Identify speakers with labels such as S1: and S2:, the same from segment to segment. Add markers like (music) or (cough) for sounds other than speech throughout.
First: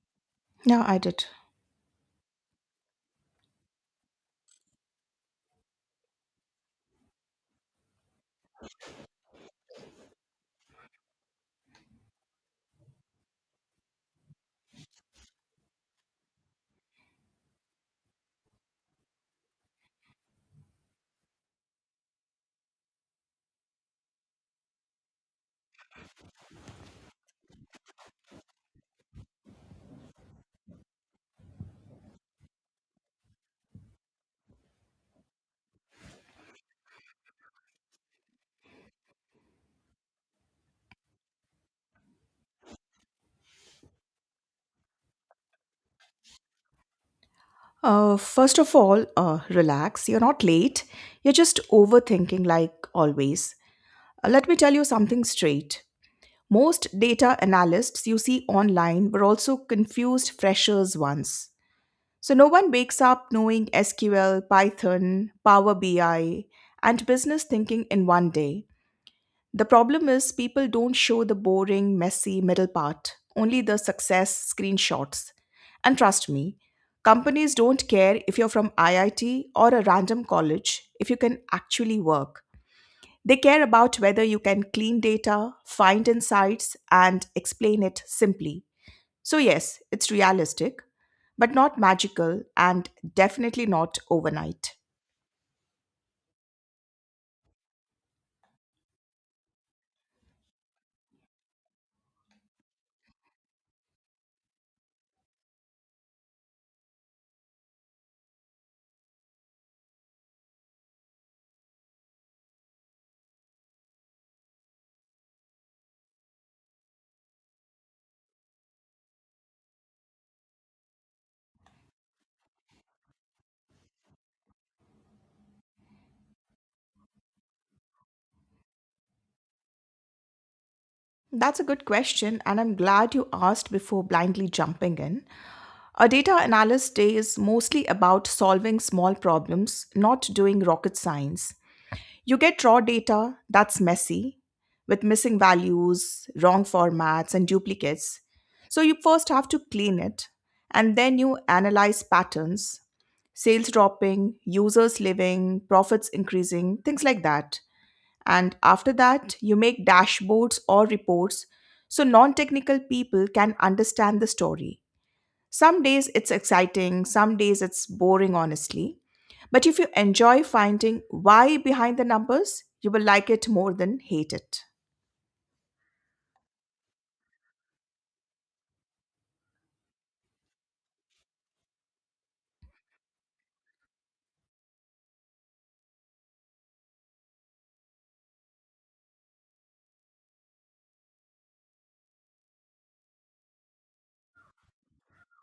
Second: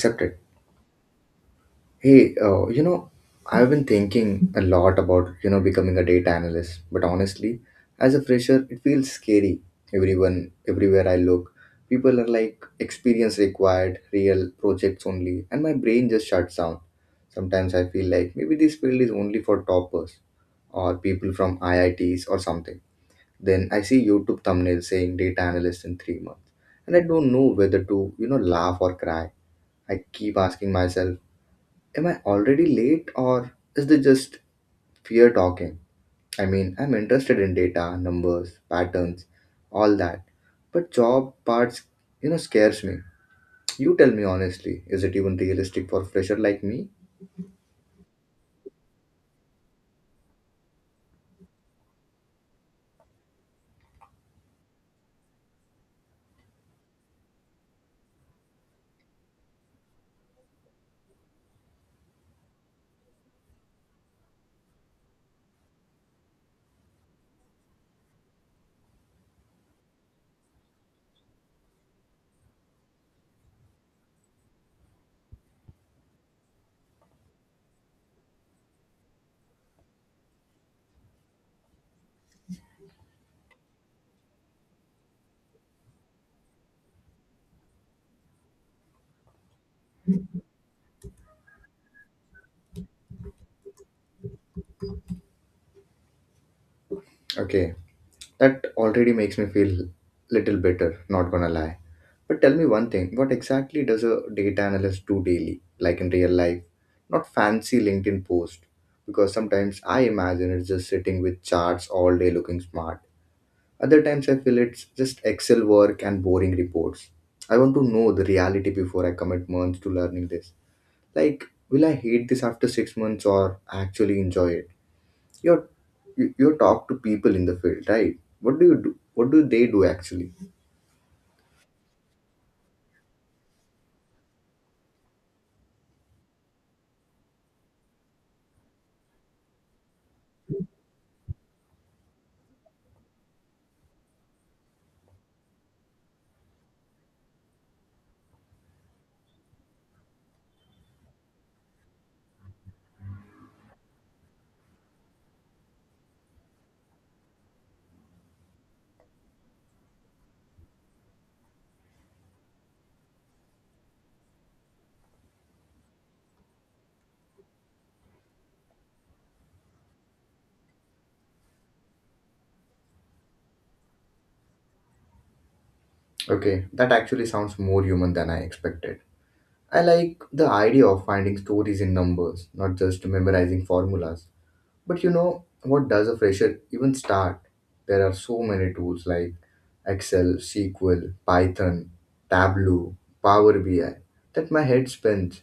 S1: Accepted.
S2: Yeah, I did.
S1: Hey, uh, you know I've been thinking a lot about becoming a data analyst, but honestly, as a fresher, it feels scary. Everyone Everywhere I look, people are like, experience required, real projects only, and my brain just shuts down. Sometimes I feel like maybe this field is only for toppers or people from IITs or something. Then I see YouTube thumbnails saying data analyst in 3 months, and I don't know whether to laugh or cry. I keep asking myself, am I already late, or is this just fear talking? I mean, I'm interested in data, numbers, patterns, all that. But job parts, scares me. You tell me honestly, is it even realistic for a fresher like me?
S2: First of all, relax. You're not late. You're just overthinking, like always. Let me tell you something straight. Most data analysts you see online were also confused freshers once. So no one wakes up knowing SQL, Python, Power BI, and business thinking in one day. The problem is people don't show the boring, messy middle part, only the success screenshots. And trust me, companies don't care if you're from IIT or a random college if you can actually work. They care about whether you can clean data, find insights, and explain it simply. So, yes, it's realistic, but not magical and definitely not overnight.
S1: Okay, that already makes me feel little better, not gonna lie. But tell me one thing, what exactly does a data analyst do daily, like in real life? Not fancy LinkedIn post, because sometimes I imagine it's just sitting with charts all day looking smart. Other times I feel it's just Excel work and boring reports. I want to know the reality before I commit months to learning this. Like, will I hate this after 6 months or actually enjoy it? You're you talk to people in the field, right? What do you do? What do they do actually?
S2: That's a good question, and I'm glad you asked before blindly jumping in. A data analyst day is mostly about solving small problems, not doing rocket science. You get raw data that's messy, with missing values, wrong formats, and duplicates. So you first have to clean it, and then you analyze patterns: sales dropping, users leaving, profits increasing, things like that. And after that, you make dashboards or reports so non technical people can understand the story. Some days it's exciting, some days it's boring, honestly. But if you enjoy finding why behind the numbers, you will like it more than hate it.
S1: Okay, that actually sounds more human than I expected. I like the idea of finding stories in numbers, not just memorizing formulas. But you know, what does a fresher even start? There are so many tools like Excel, SQL, Python, Tableau, Power BI, that my head spins.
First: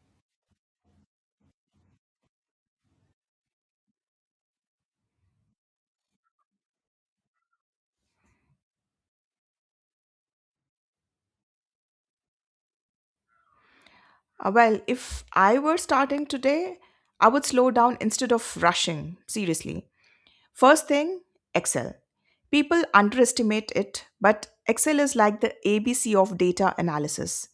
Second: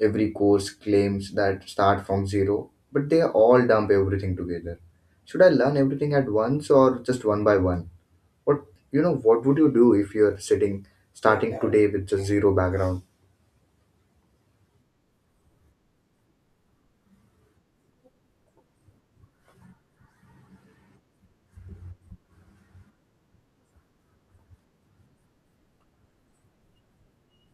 S1: Every course claims that start from zero, but they all dump everything together. Should I learn everything at once or just one by one? What what would you do if you're sitting starting today with just zero background?
S2: Well, if I were starting today, I would slow down instead of rushing, seriously. First thing, Excel. People underestimate it, but Excel is like the ABC of data analysis.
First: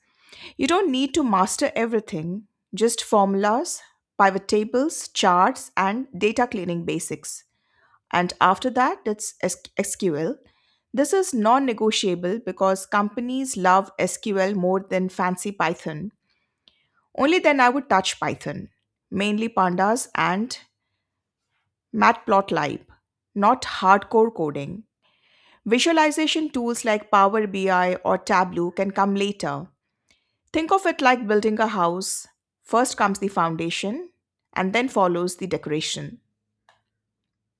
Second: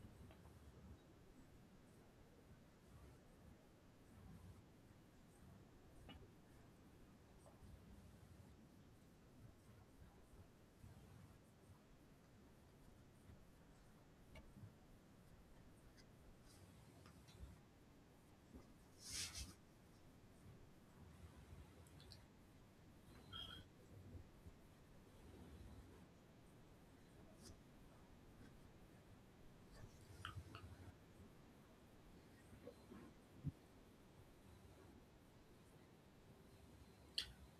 S2: You don't need to master everything, just formulas, pivot tables, charts, and data cleaning basics. And after that it's SQL. This is non-negotiable because companies love SQL more than fancy Python. Only then I would touch Python, mainly pandas and matplotlib, not hardcore coding. Visualization tools like Power BI or Tableau can come later. Think of it like building a house: first comes the foundation, and then follows the decoration.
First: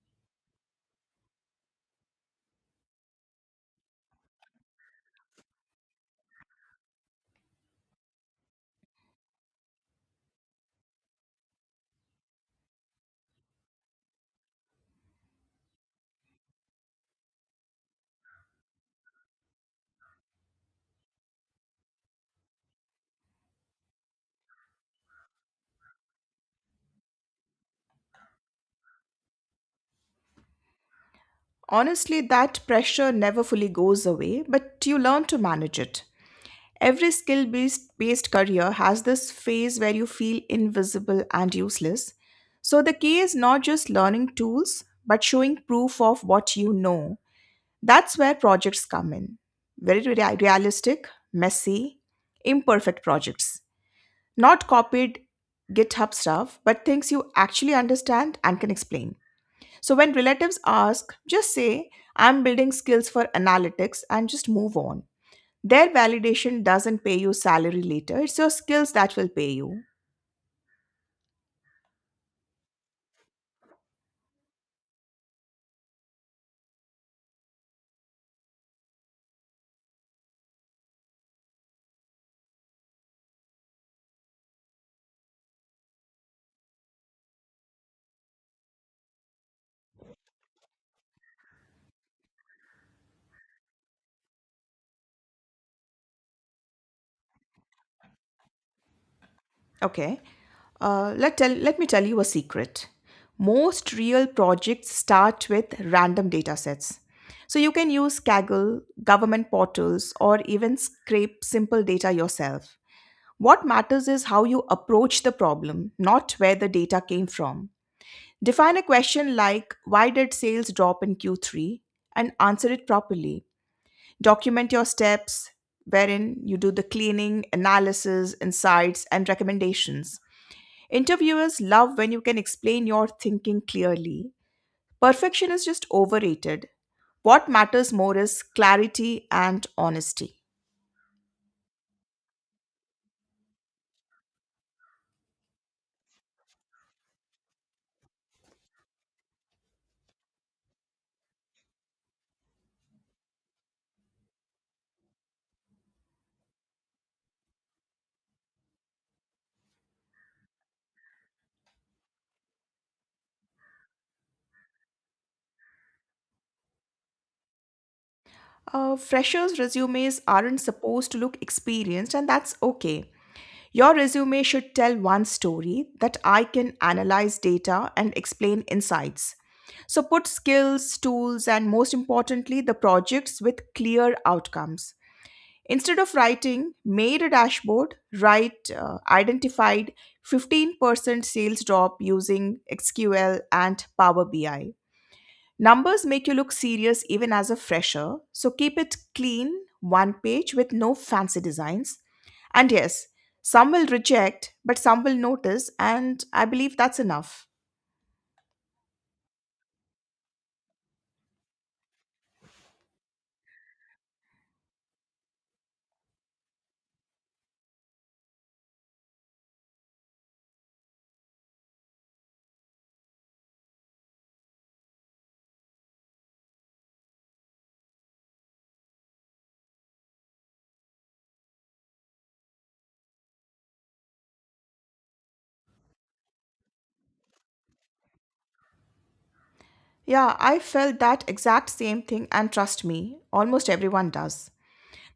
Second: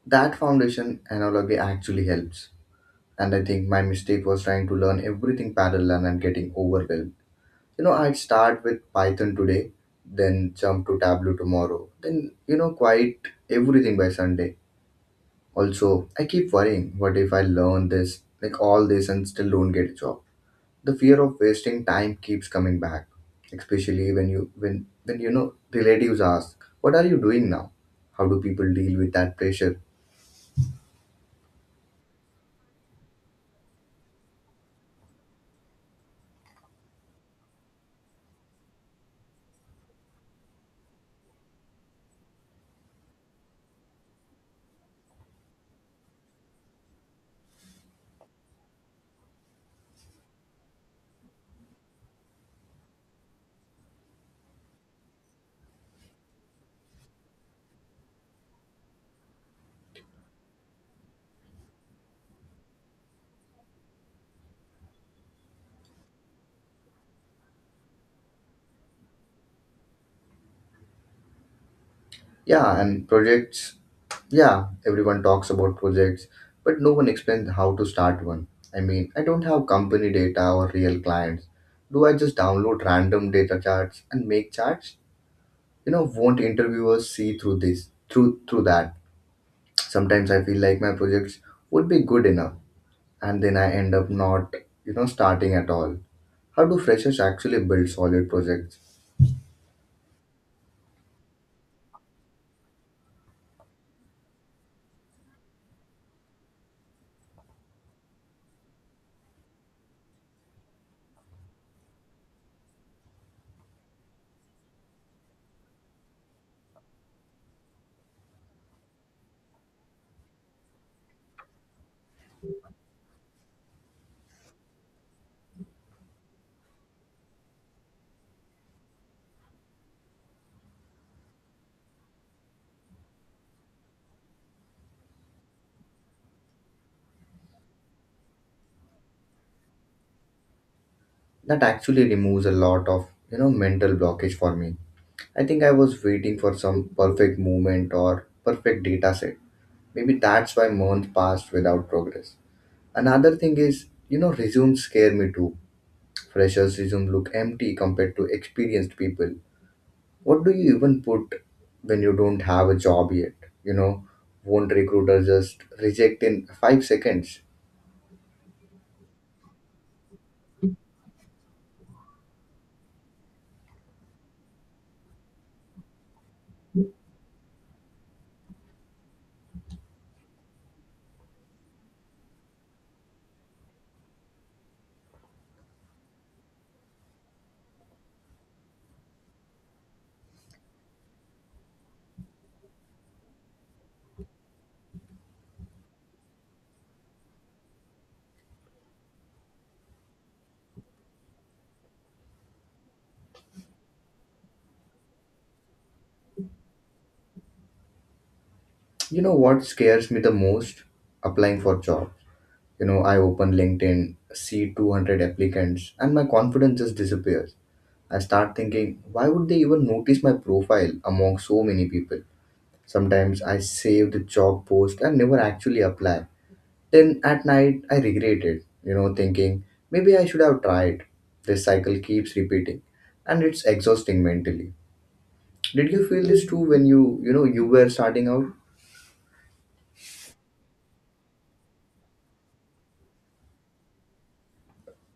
S1: That foundation analogy actually helps, and I think my mistake was trying to learn everything parallel and getting overwhelmed. You know, I'd start with Python today, then jump to Tableau tomorrow, then, quite everything by Sunday. Also, I keep worrying, what if I learn this, like all this, and still don't get a job? The fear of wasting time keeps coming back, especially when relatives ask, what are you doing now? How do people deal with that pressure?
S2: Honestly, that pressure never fully goes away, but you learn to manage it. Every skill based career has this phase where you feel invisible and useless. So the key is not just learning tools, but showing proof of what you know. That's where projects come in. Very realistic, messy, imperfect projects. Not copied GitHub stuff, but things you actually understand and can explain. So when relatives ask, just say, I'm building skills for analytics and just move on. Their validation doesn't pay you salary later, it's your skills that will pay you.
S1: Yeah, and projects Yeah, everyone talks about projects, but no one explains how to start one. I mean, I don't have company data or real clients. Do I just download random data charts and make charts? You know, won't interviewers see through this, through through that? Sometimes I feel like my projects would be good enough, and then I end up not, starting at all. How do freshers actually build solid projects?
S2: Okay. Let me tell you a secret. Most real projects start with random data sets. So you can use Kaggle, government portals, or even scrape simple data yourself. What matters is how you approach the problem, not where the data came from. Define a question like why did sales drop in Q3, and answer it properly. Document your steps wherein you do the cleaning, analysis, insights, and recommendations. Interviewers love when you can explain your thinking clearly. Perfection is just overrated. What matters more is clarity and honesty.
S1: That actually removes a lot of, mental blockage for me. I think I was waiting for some perfect moment or perfect data set. Maybe that's why months passed without progress. Another thing is, resumes scare me too. Freshers' resume look empty compared to experienced people. What do you even put when you don't have a job yet? You know, won't recruiter just reject in 5 seconds?
S2: Freshers' resumes aren't supposed to look experienced, and that's okay. Your resume should tell one story: that I can analyze data and explain insights. So put skills, tools, and most importantly, the projects with clear outcomes. Instead of writing, made a dashboard, write identified 15% sales drop using SQL and Power BI. Numbers make you look serious even as a fresher, so keep it clean, one page with no fancy designs. And yes, some will reject, but some will notice, and I believe that's enough.
S1: You know what scares me the most? Applying for jobs. You know, I open LinkedIn, see 200 applicants, and my confidence just disappears. I start thinking, why would they even notice my profile among so many people? Sometimes I save the job post and never actually apply. Then at night, I regret it, thinking, maybe I should have tried. This cycle keeps repeating, and it's exhausting mentally. Did you feel this too when you were starting out?
S2: Yeah, I felt that exact same thing, and trust me, almost everyone does.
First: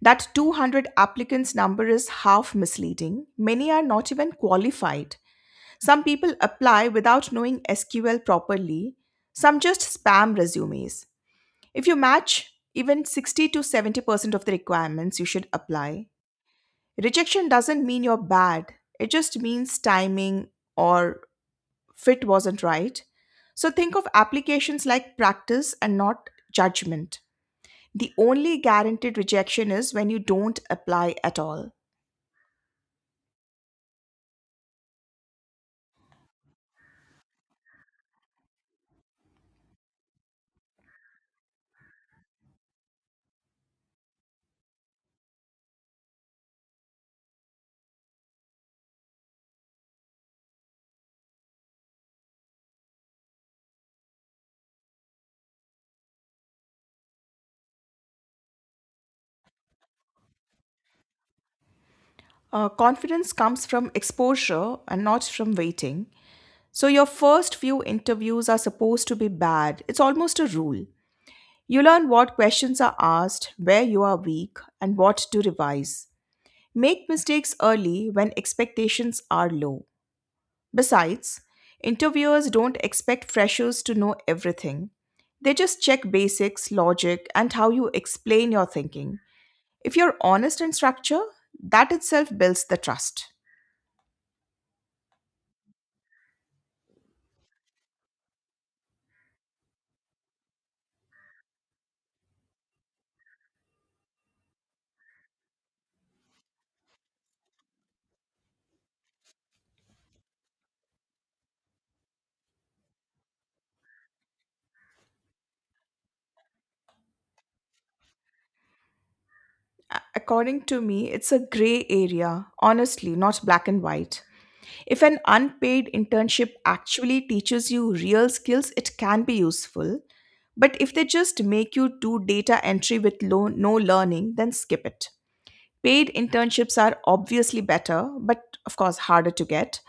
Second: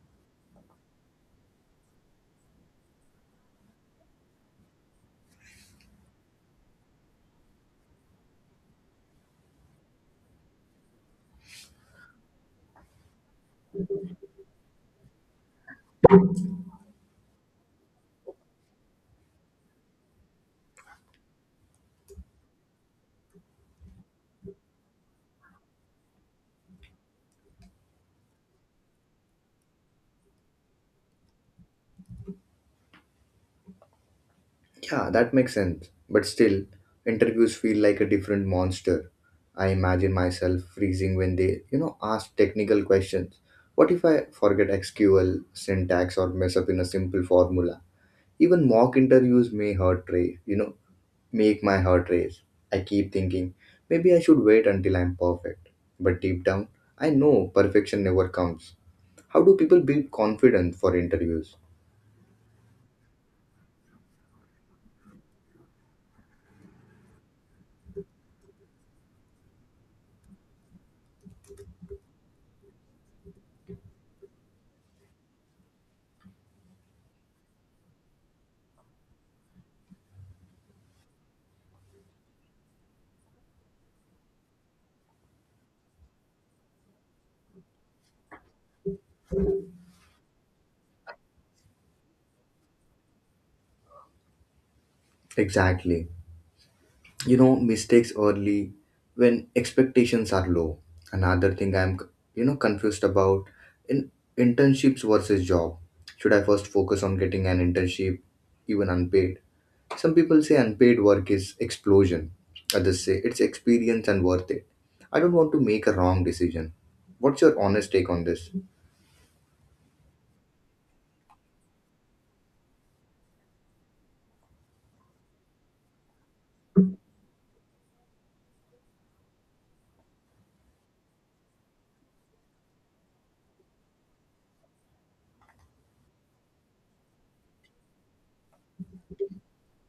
S2: That 200 applicants number is half misleading. Many are not even qualified. Some people apply without knowing SQL properly, some just spam resumes. If you match even 60 to 70% of the requirements, you should apply. Rejection doesn't mean you're bad, it just means timing or fit wasn't right. So think of applications like practice and not judgment. The only guaranteed rejection is when you don't apply at all.
S1: Yeah, that makes sense. But still, interviews feel like a different monster. I imagine myself freezing when they, ask technical questions. What if I forget SQL, syntax, or mess up in a simple formula? Even mock interviews may hurt race, you know, make my heart race. I keep thinking, maybe I should wait until I'm perfect. But deep down, I know perfection never comes. How do people build confidence for interviews?
S2: Confidence comes from exposure and not from waiting. So, your first few interviews are supposed to be bad. It's almost a rule. You learn what questions are asked, where you are weak, and what to revise. Make mistakes early when expectations are low. Besides, interviewers don't expect freshers to know everything. They just check basics, logic, and how you explain your thinking. If you're honest in structure, that itself builds the trust.
S1: Exactly. Mistakes early when expectations are low. Another thing I'm confused about, in internships versus job. Should I first focus on getting an internship, even unpaid? Some people say unpaid work is explosion, others say it's experience and worth it. I don't want to make a wrong decision. What's your honest take on this?
S2: According to me, it's a gray area, honestly, not black and white. If an unpaid internship actually teaches you real skills, it can be useful. But if they just make you do data entry with low, no learning, then skip it. Paid internships are obviously better, but of course harder to get.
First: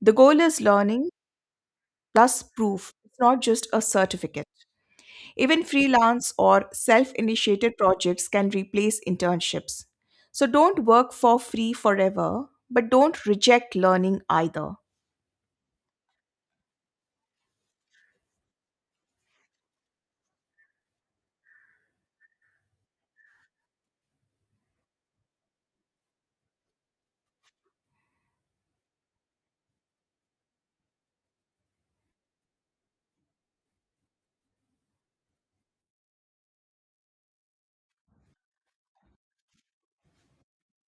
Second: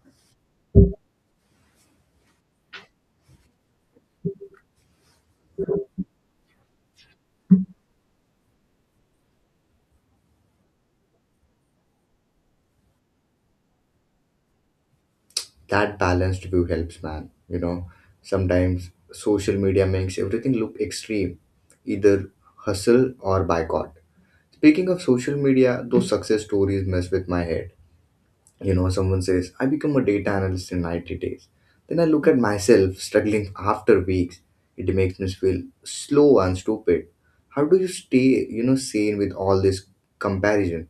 S2: The goal is learning plus proof, it's not just a certificate. Even freelance or self initiated projects can replace internships. So don't work for free forever, but don't reject learning either.
S1: That balanced view helps, man. Sometimes social media makes everything look extreme, either hustle or boycott. Speaking of social media, those success stories mess with my head. You know, someone says, I become a data analyst in 90 days. Then I look at myself struggling after weeks. It makes me feel slow and stupid. How do you stay, sane with all this comparison?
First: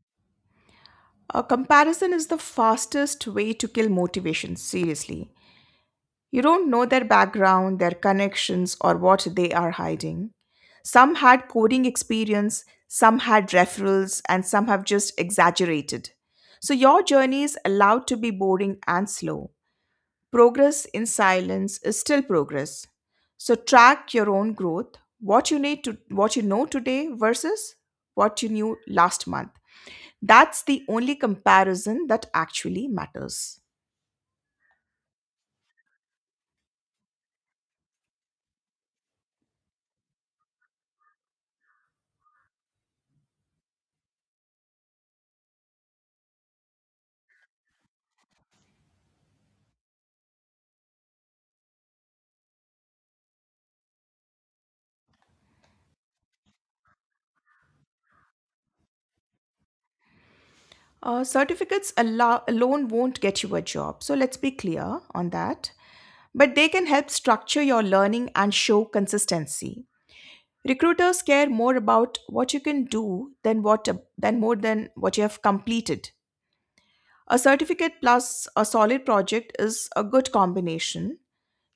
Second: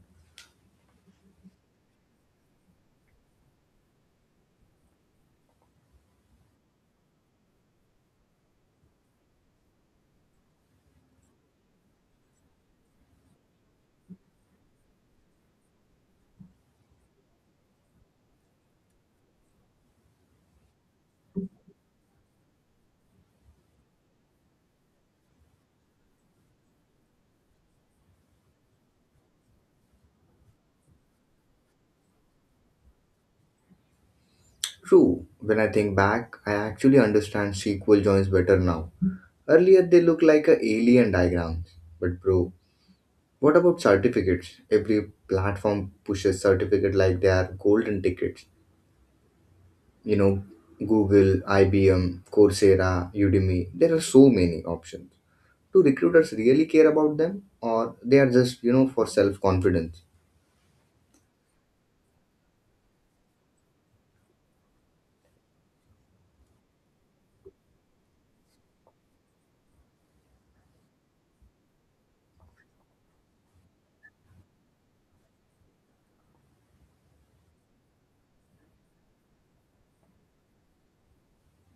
S2: A comparison is the fastest way to kill motivation, seriously. You don't know their background, their connections, or what they are hiding. Some had coding experience, some had referrals, and some have just exaggerated. So your journey is allowed to be boring and slow. Progress in silence is still progress. So track your own growth, what you know today versus what you knew last month. That's the only comparison that actually matters.
S1: True, when I think back, I actually understand SQL joins better now. Earlier, they look like a alien diagrams. But bro, what about certificates? Every platform pushes certificate like they are golden tickets. you know Google, IBM, Coursera, Udemy, there are so many options. Do recruiters really care about them, or they are just for self confidence?
S2: Certificates alone won't get you a job, so let's be clear on that. But they can help structure your learning and show consistency. Recruiters care more about what you can do than more than what you have completed. A certificate plus a solid project is a good combination.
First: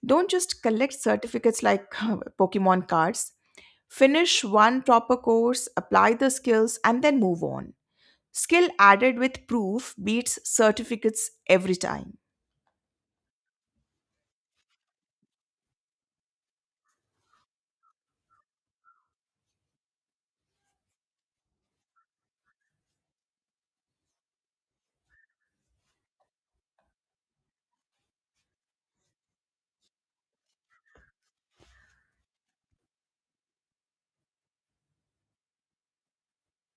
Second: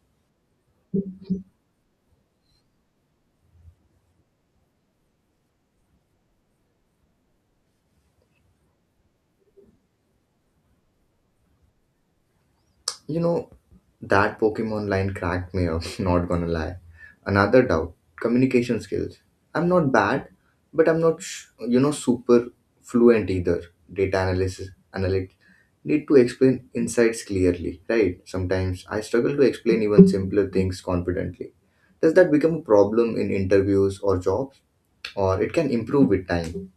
S2: Don't just collect certificates like (laughs) Pokemon cards. Finish one proper course, apply the skills, and then move on. Skill added with proof beats certificates every time.
S1: you know that Pokemon line cracked me up, (laughs) not gonna lie. Another doubt, communication skills. I'm not bad, but I'm not super fluent either. Data analysis analy- need to explain insights clearly, right? Sometimes I struggle to explain even simpler things confidently. Does that become a problem in interviews or jobs? Or it can improve with time.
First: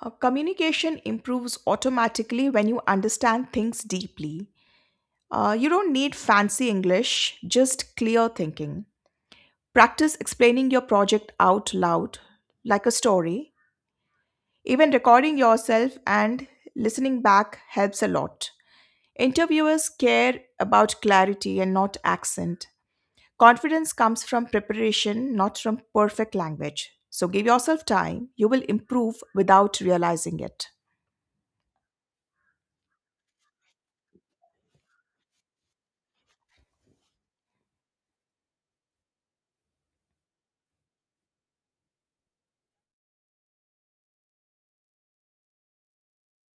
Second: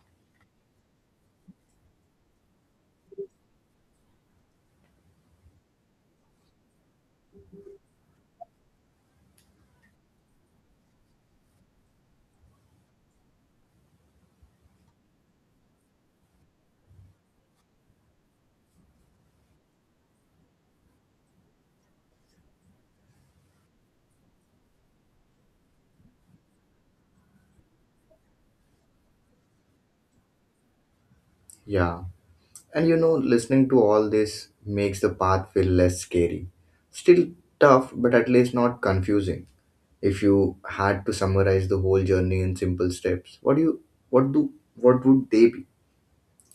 S2: Communication improves automatically when you understand things deeply. You don't need fancy English, just clear thinking. Practice explaining your project out loud, like a story. Even recording yourself and listening back helps a lot. Interviewers care about clarity and not accent. Confidence comes from preparation, not from perfect language. So give yourself time, you will improve without realizing it.
S1: Yeah. And you know, listening to all this makes the path feel less scary. Still tough, but at least not confusing. If you had to summarize the whole journey in simple steps, what do you what do what would they be?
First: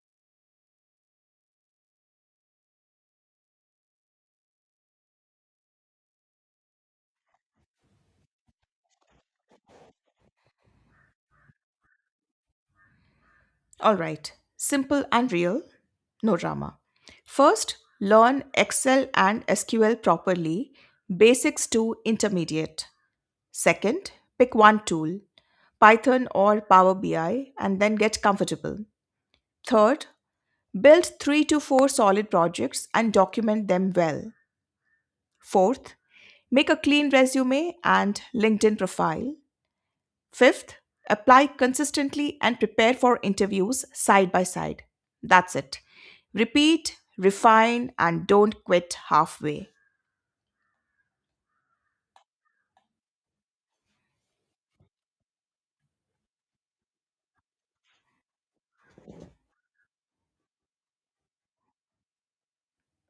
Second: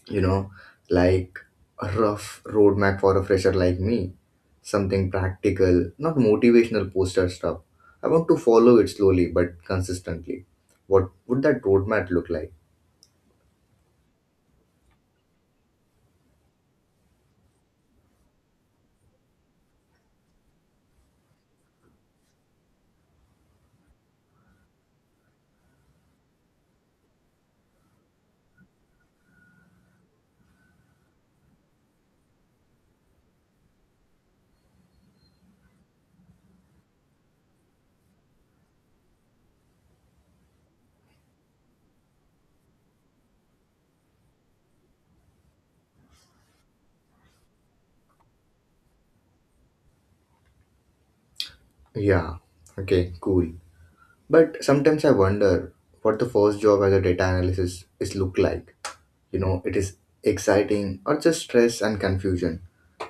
S1: You know, like a rough roadmap for a fresher like me. Something practical, not motivational poster stuff. I want to follow it slowly but consistently. What would that roadmap look like?
S2: All right, simple and real, no drama. First, learn Excel and SQL properly, basics to intermediate. Second, pick one tool, Python or Power BI, and then get comfortable. Third, build 3 to 4 solid projects and document them well. Fourth, make a clean resume and LinkedIn profile. Fifth, apply consistently and prepare for interviews side by side. That's it. Repeat, refine, and don't quit halfway.
S1: Yeah, okay, cool. But sometimes I wonder what the first job as a data analyst is look like. You know, it is exciting or just stress and confusion.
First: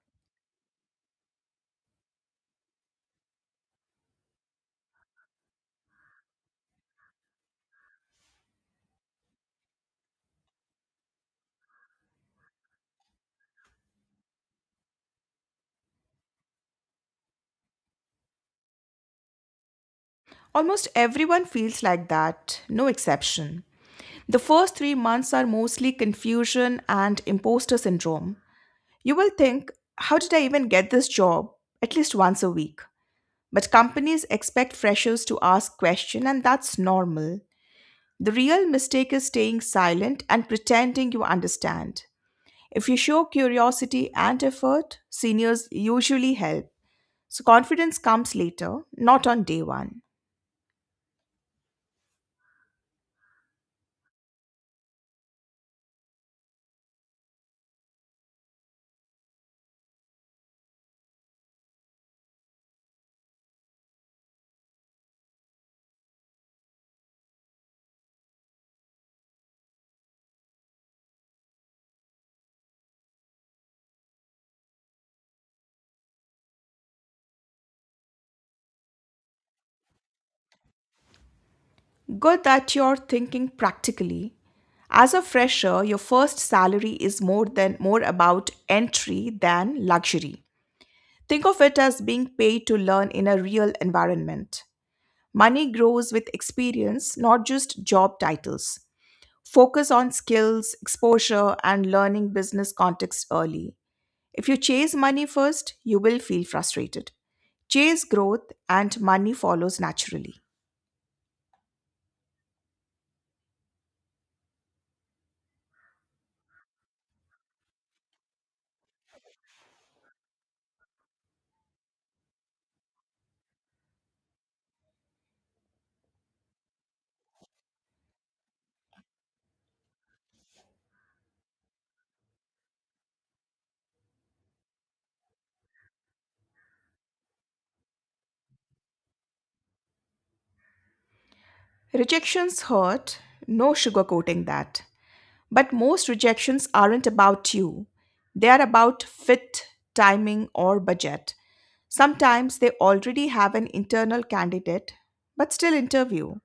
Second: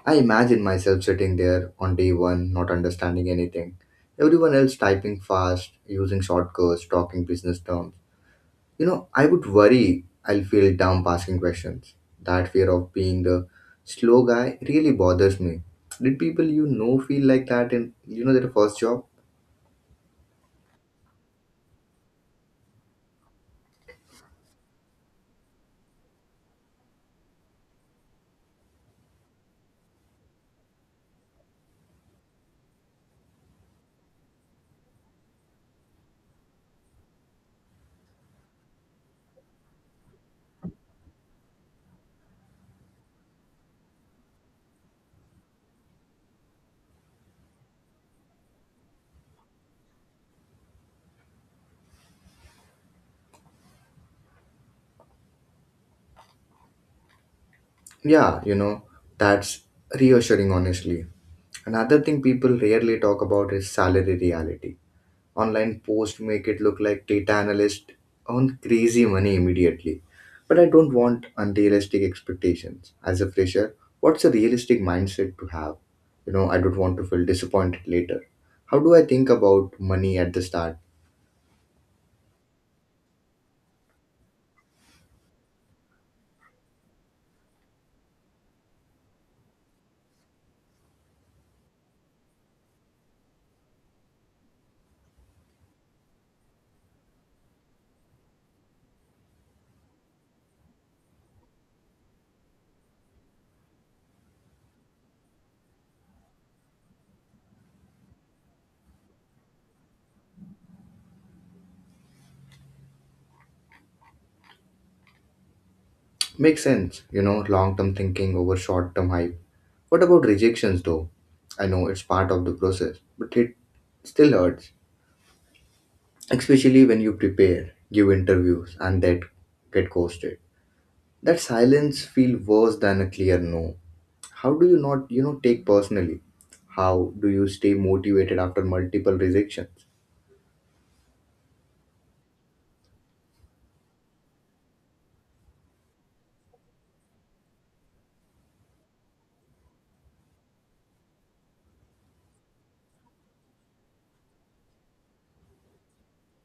S1: I imagine myself sitting there on day one, not understanding anything. Everyone else typing fast, using shortcuts, talking business terms. You know, I would worry I'll feel dumb asking questions. That fear of being the slow guy really bothers me. Did people feel like that in their first job?
S2: Almost everyone feels like that, no exception. The first 3 months are mostly confusion and imposter syndrome. You will think, how did I even get this job? At least once a week. But companies expect freshers to ask questions, and that's normal. The real mistake is staying silent and pretending you understand. If you show curiosity and effort, seniors usually help. So confidence comes later, not on day one.
S1: Yeah, you know, that's reassuring honestly. Another thing people rarely talk about is salary reality. Online post make it look like data analyst earn crazy money immediately. But I don't want unrealistic expectations. As a fresher, what's a realistic mindset to have? You know, I don't want to feel disappointed later. How do I think about money at the start?
S2: Good that you're thinking practically. As a fresher, your first salary is more about entry than luxury. Think of it as being paid to learn in a real environment. Money grows with experience, not just job titles. Focus on skills, exposure, and learning business context early. If you chase money first, you will feel frustrated. Chase growth, and money follows naturally.
S1: Makes sense, long term thinking over short term hype. What about rejections though? I know it's part of the process, but it still hurts, especially when you prepare, give interviews, and that get ghosted. That silence feel worse than a clear no. How do you not, take personally? How do you stay motivated after multiple rejections?
S2: Rejections hurt, no sugarcoating that. But most rejections aren't about you, they are about fit, timing, or budget. Sometimes they already have an internal candidate, but still interview.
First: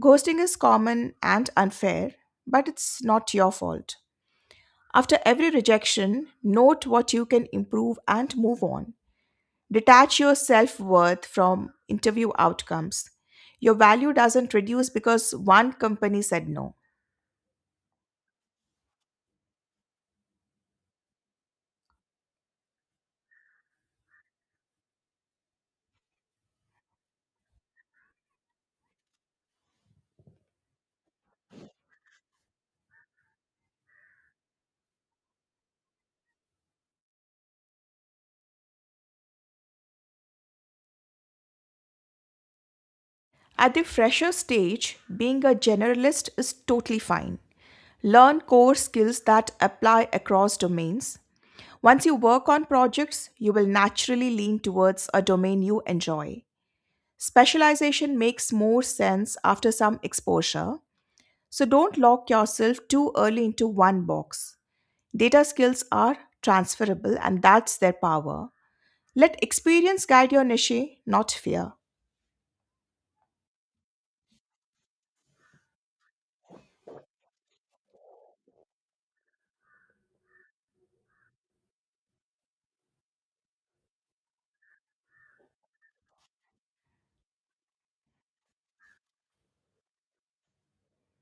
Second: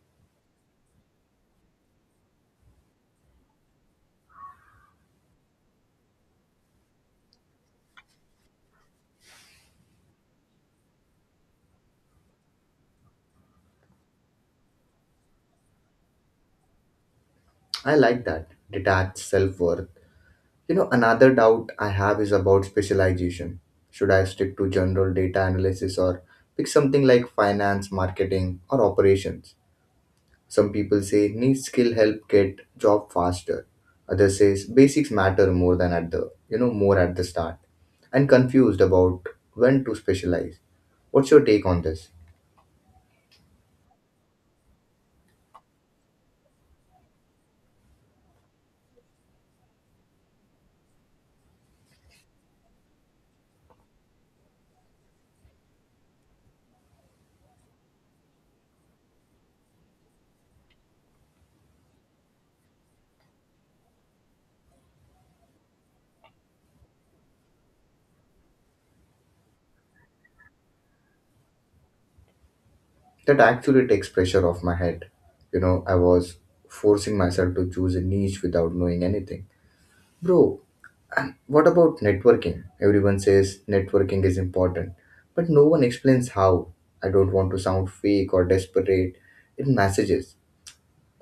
S2: Ghosting is common and unfair, but it's not your fault. After every rejection, note what you can improve and move on. Detach your self worth from interview outcomes. Your value doesn't reduce because one company said no.
S1: I like that, detached self-worth. Another doubt I have is about specialization. Should I stick to general data analysis, or pick something like finance marketing or operations? Some people say niche skill help get job faster. Others says basics matter more than at the you know more at the start. And confused about when to specialize. What's your take on this?
S2: At the fresher stage, being a generalist is totally fine. Learn core skills that apply across domains. Once you work on projects, you will naturally lean towards a domain you enjoy. Specialization makes more sense after some exposure. So don't lock yourself too early into one box. Data skills are transferable and that's their power. Let experience guide your niche, not fear.
S1: That actually takes pressure off my head. You know, I was forcing myself to choose a niche without knowing anything. Bro, and what about networking? Everyone says networking is important, but no one explains how. I don't want to sound fake or desperate in messages,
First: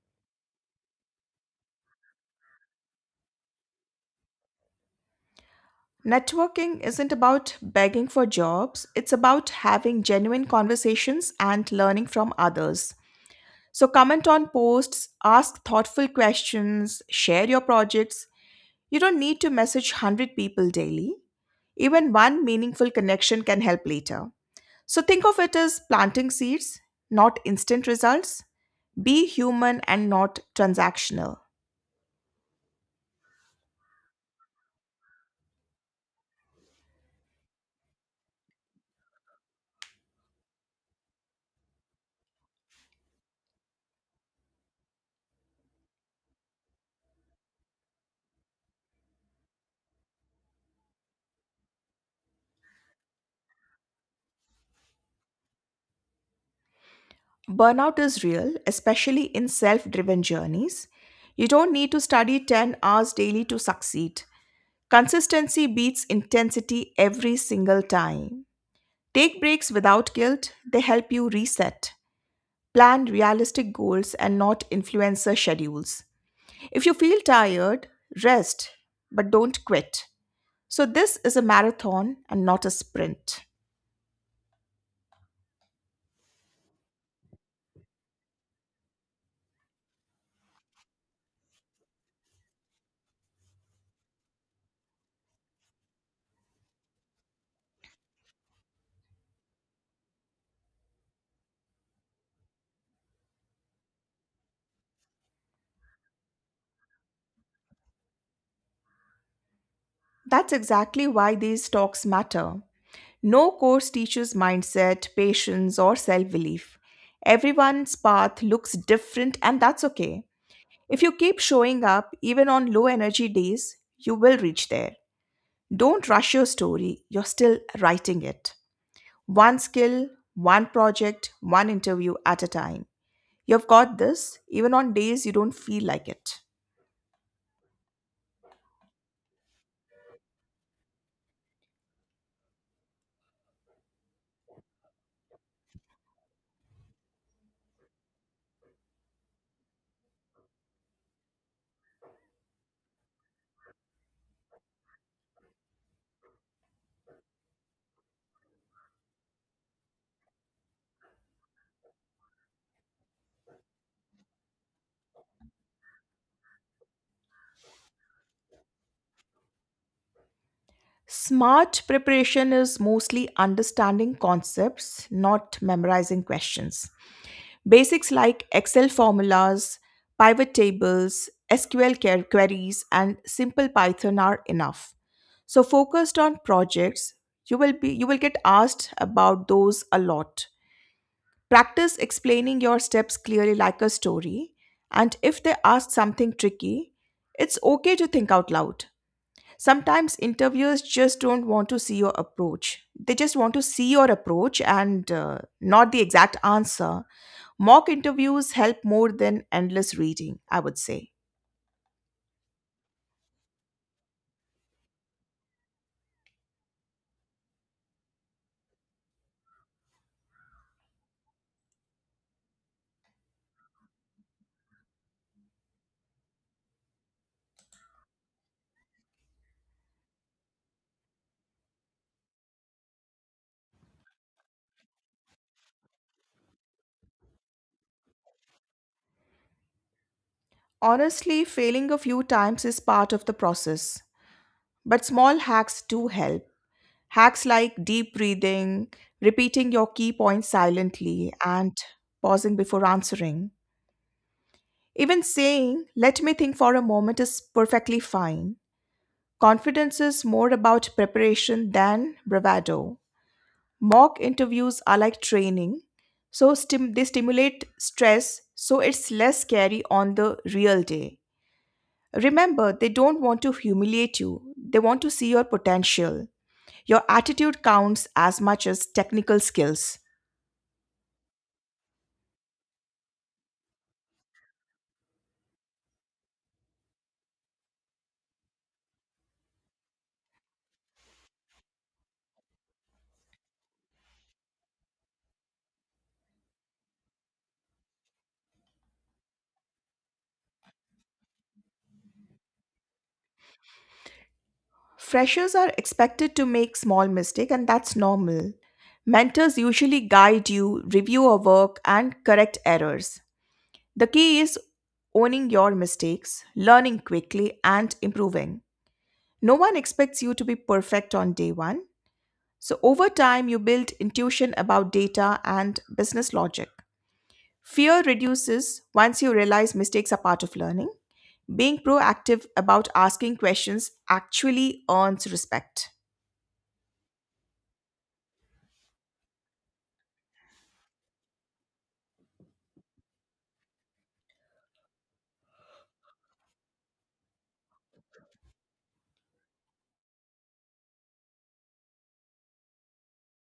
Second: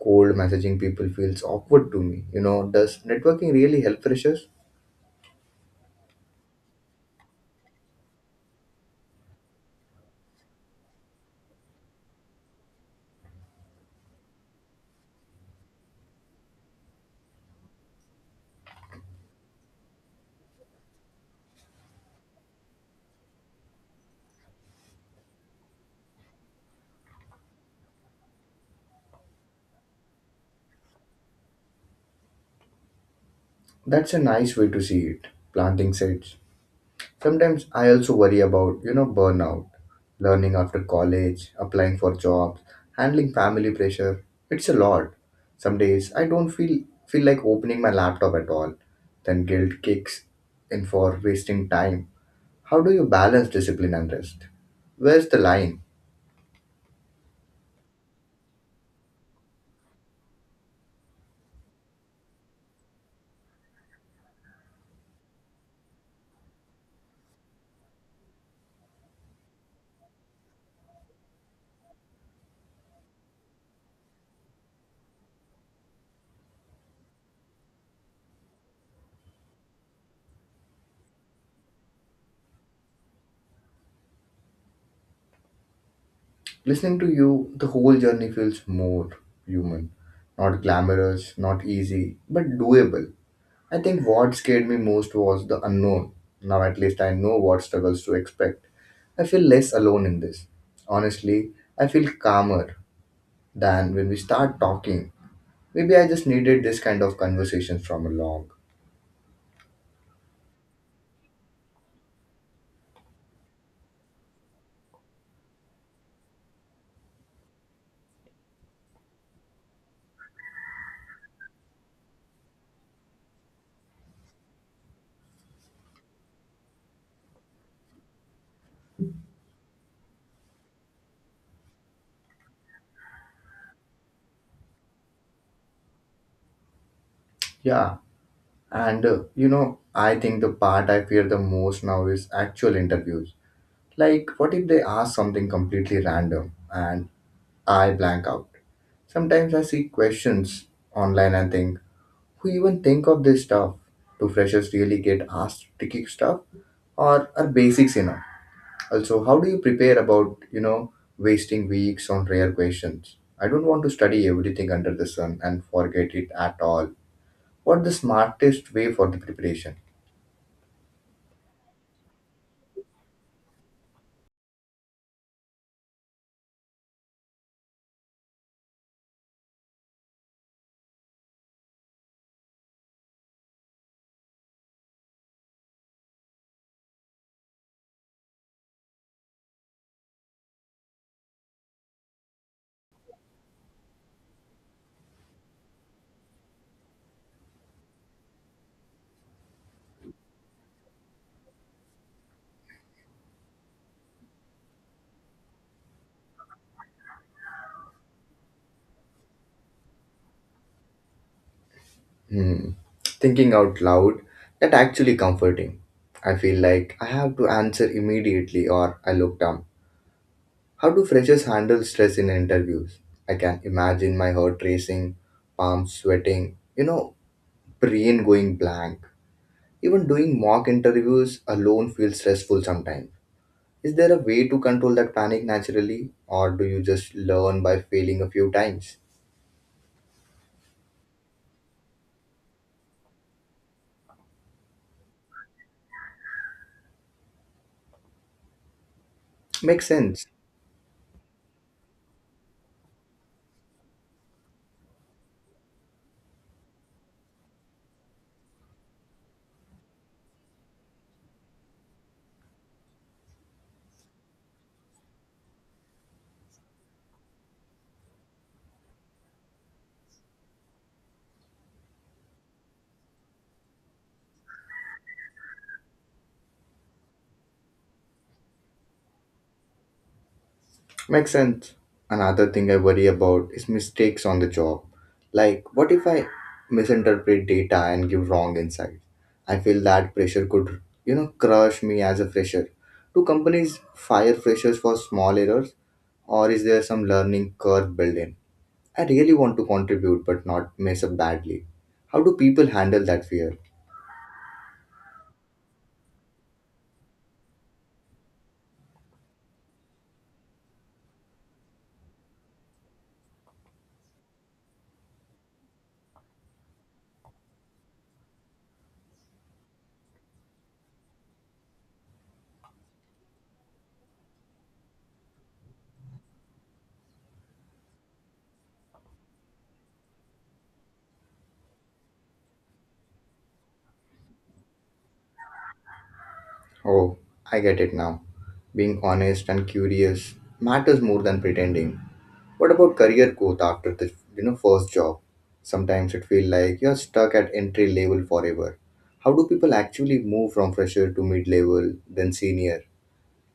S1: cold messaging people feels awkward to me. You know, does networking really help freshers?
S2: Networking isn't about begging for jobs, it's about having genuine conversations and learning from others. So, comment on posts, ask thoughtful questions, share your projects. You don't need to message 100 people daily. Even one meaningful connection can help later. So think of it as planting seeds, not instant results. Be human and not transactional.
S1: That's a nice way to see it. Planting seeds. Sometimes I also worry about, burnout, learning after college, applying for jobs, handling family pressure. It's a lot. Some days I don't feel like opening my laptop at all. Then guilt kicks in for wasting time. How do you balance discipline and rest? Where's the line?
S2: Burnout is real, especially in self driven journeys. You don't need to study 10 hours daily to succeed. Consistency beats intensity every single time. Take breaks without guilt, they help you reset. Plan realistic goals and not influencer schedules. If you feel tired, rest, but don't quit. So, this is a marathon and not a sprint.
S1: Listening to you, the whole journey feels more human. Not glamorous, not easy, but doable. I think what scared me most was the unknown. Now at least I know what struggles to expect. I feel less alone in this. Honestly, I feel calmer than when we start talking. Maybe I just needed this kind of conversation from along.
S2: That's exactly why these talks matter. No course teaches mindset, patience, or self belief. Everyone's path looks different, and that's okay. If you keep showing up, even on low energy days, you will reach there. Don't rush your story, you're still writing it. One skill, one project, one interview at a time. You've got this, even on days you don't feel like it.
S1: Yeah, and I think the part I fear the most now is actual interviews. Like, what if they ask something completely random and I blank out? Sometimes I see questions online and think, who even think of this stuff? Do freshers really get asked tricky stuff, or are basics enough? Also, how do you prepare about, wasting weeks on rare questions? I don't want to study everything under the sun and forget it at all. What the smartest way for the preparation?
S2: Smart preparation is mostly understanding concepts, not memorizing questions. Basics like Excel formulas, pivot tables, SQL queries, and simple Python are enough. So focused on projects, you will get asked about those a lot. Practice explaining your steps clearly like a story, and if they ask something tricky, it's okay to think out loud. Sometimes interviewers just don't want to see your approach. They just want to see your approach and not the exact answer. Mock interviews help more than endless reading, I would say.
S1: Hmm. Thinking out loud, that actually comforting. I feel like I have to answer immediately or I look down. How do freshers handle stress in interviews? I can imagine my heart racing, palms sweating, brain going blank. Even doing mock interviews alone feels stressful sometimes. Is there a way to control that panic naturally, or do you just learn by failing a few times?
S2: Honestly, failing a few times is part of the process, but small hacks do help. Hacks like deep breathing, repeating
S1: Makes
S2: your key
S1: sense.
S2: points silently, and pausing before answering. Even saying, let me think for a moment is perfectly fine. Confidence is more about preparation than bravado. Mock interviews are like training, so they stimulate stress, so it's less scary on the real day. Remember, they don't want to humiliate you, they want to see your potential. Your attitude counts as much as technical skills.
S1: Makes sense. Another thing I worry about is mistakes on the job. Like, what if I misinterpret data and give wrong insights? I feel that pressure could crush me as a fresher. Do companies fire freshers for small errors, or is there some learning curve built in? I really want to contribute but not mess up badly. How do people handle that fear?
S2: Freshers are expected to make small mistakes, and that's normal. Mentors usually guide you, review your work, and correct errors. The key is owning your mistakes, learning quickly, and improving. No one expects you to be perfect on day one. So, over time, you build intuition about data and business logic. Fear reduces once you realize mistakes are part of learning. Being proactive about asking questions actually earns respect.
S1: Oh, I get it now. Being honest and curious matters more than pretending. What about career growth after the first job? Sometimes it feels like you're stuck at entry level forever. How do people actually move from fresher to mid level, then senior?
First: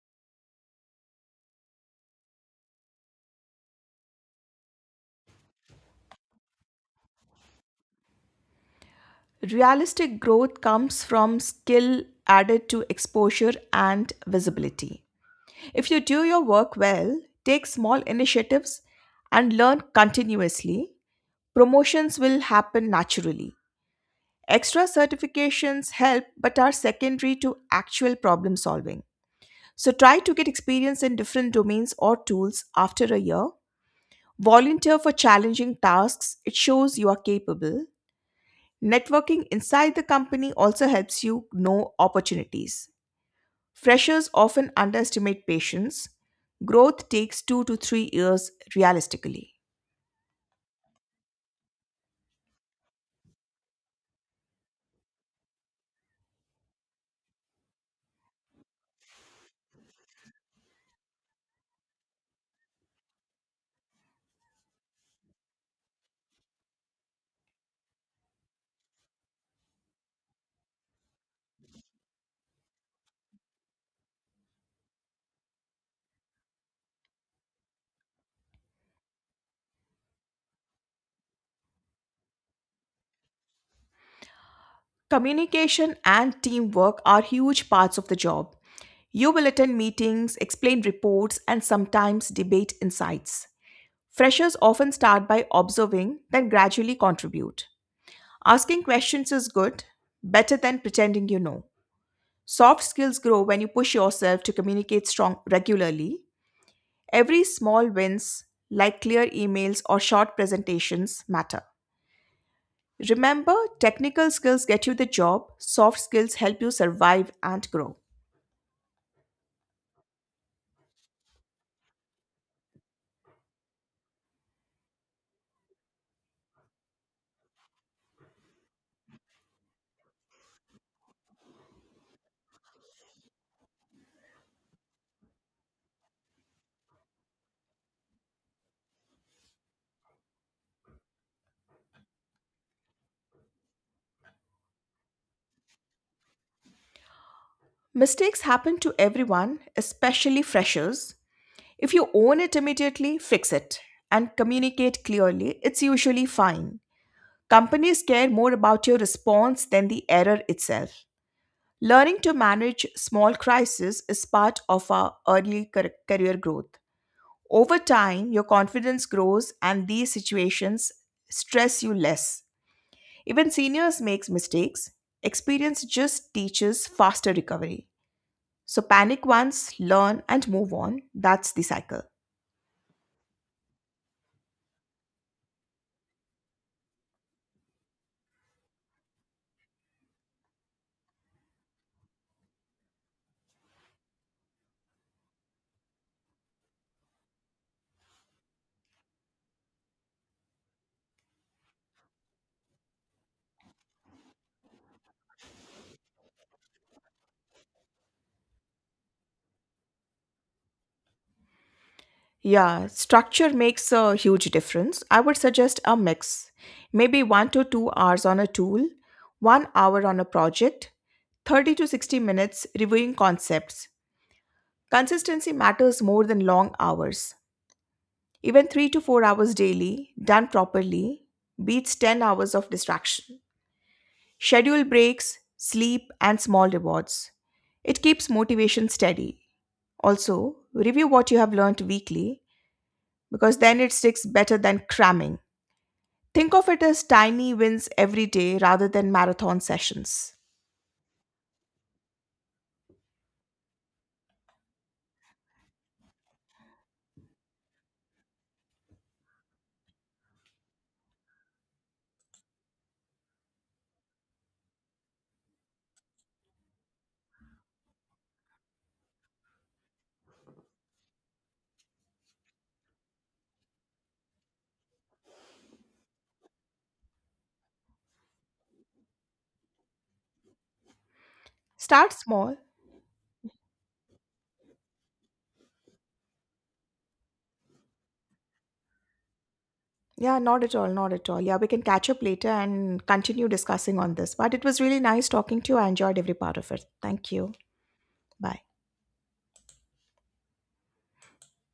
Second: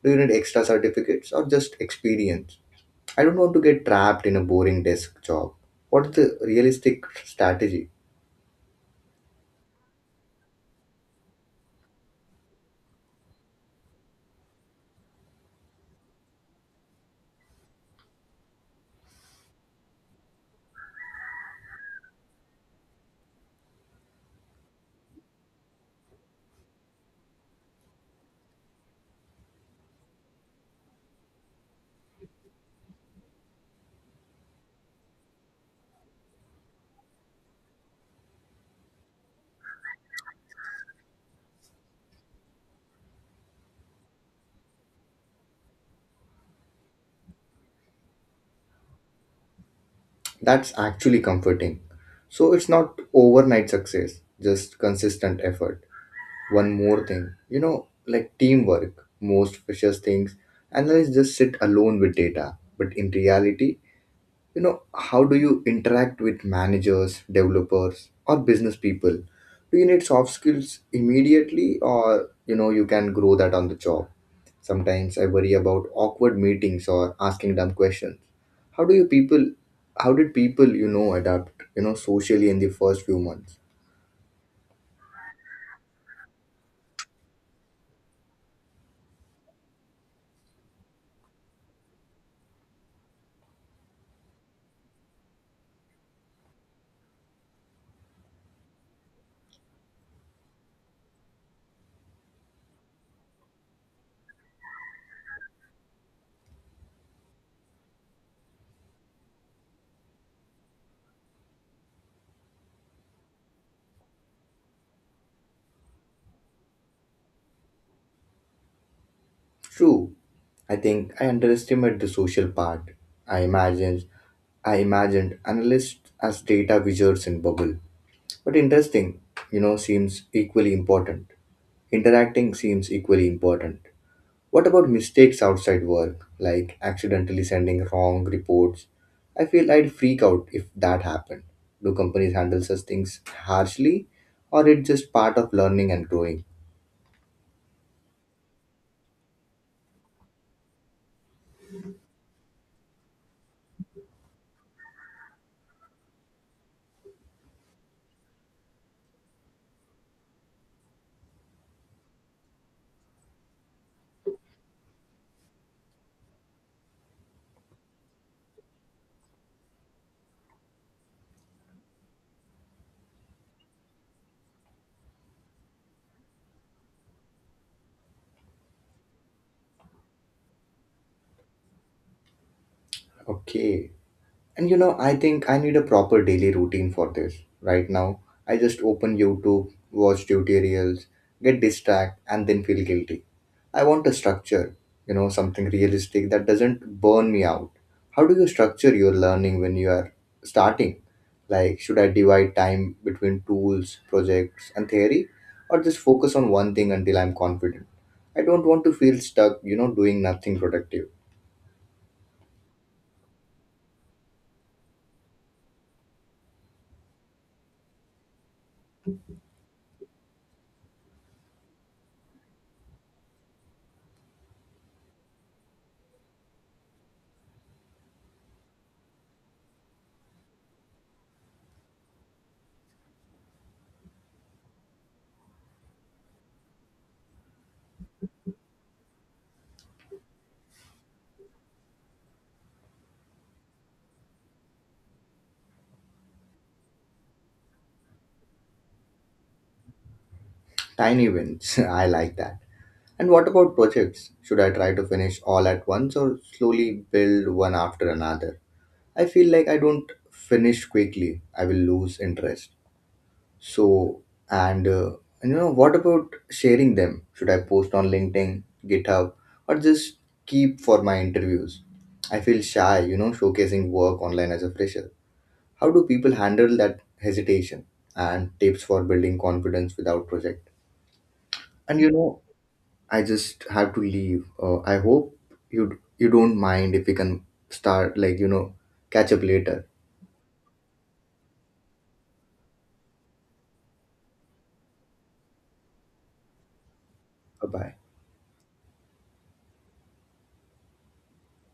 S1: Do you need extra certificates or just experience? I don't want to get trapped in a boring desk job. What's the realistic strategy?
S2: Realistic growth comes from skill added to exposure and visibility. If you do your work well, take small initiatives, and learn continuously, promotions will happen naturally. Extra certifications help but are secondary to actual problem solving. So try to get experience in different domains or tools after a year. Volunteer for challenging tasks, it shows you are capable. Networking inside the company also helps you know opportunities. Freshers often underestimate patience. Growth takes 2 to 3 years realistically.
S1: That's actually comforting. So it's not overnight success, just consistent effort. One more thing, like teamwork most precious things, analysts just sit alone with data, but in reality, you know how do you interact with managers, developers, or business people? Do you need soft skills immediately, or you can grow that on the job? Sometimes I worry about awkward meetings or asking dumb questions. how do you people how did people adapt, socially in the first few months?
S2: Communication and teamwork are huge parts of the job. You will attend meetings, explain reports, and sometimes debate insights. Freshers often start by observing, then gradually contribute. Asking questions is good, better than pretending you know. Soft skills grow when you push yourself to communicate strong regularly. Every small wins, like clear emails or short presentations, matter. Remember, technical skills get you the job, soft skills help you survive and grow.
S1: True, I think I underestimate the social part. I imagined I imagined analysts as data wizards in bubble. But interesting, seems equally important. Interacting seems equally important. What about mistakes outside work, like accidentally sending wrong reports? I feel I'd freak out if that happened. Do companies handle such things harshly, or it just part of learning and growing?
S2: Mistakes happen to everyone, especially freshers. If you own it immediately, fix it, and communicate clearly, it's usually fine. Companies care more about your response than the error itself. Learning to manage small crises is part of our early career growth. Over time, your confidence grows and these situations stress you less. Even seniors makes mistakes. Experience just teaches faster recovery. So panic once, learn and move on. That's the cycle.
S1: Okay. And I think I need a proper daily routine for this. Right now, I just open YouTube, watch tutorials, get distracted, and then feel guilty. I want a structure, something realistic that doesn't burn me out. How do you structure your learning when you are starting? Like, should I divide time between tools, projects, and theory, or just focus on one thing until I'm confident? I don't want to feel stuck, doing nothing productive.
S2: Yeah, structure makes a huge difference. I would suggest a mix. Maybe 1 to 2 hours on a tool, 1 hour on a project, 30 to 60 minutes reviewing concepts. Consistency matters more than long hours. Even 3 to 4 hours daily, done properly, beats 10 hours of distraction. Schedule breaks, sleep, and small rewards. It keeps motivation steady. Also, review what you have learned weekly because then it sticks better than cramming. Think of it as tiny wins every day rather than marathon sessions.
S1: Tiny wins. (laughs) I like that. And what about projects? Should I try to finish all at once or slowly build one after another? I feel like I don't finish quickly, I will lose interest. So, and uh, what about sharing them? Should I post on LinkedIn, GitHub, or just keep for my interviews? I feel shy, showcasing work online as a fresher. How do people handle that hesitation and tips for building confidence without project? And
S2: Start small.
S1: I just have to leave. I hope you don't mind if we can start like catch up later.
S2: Yeah, not at all, not at all. Yeah, we can catch up later and continue discussing on this. But it was really nice talking to you. I enjoyed every part of it. Thank you.
S1: Bye bye.
S2: Bye.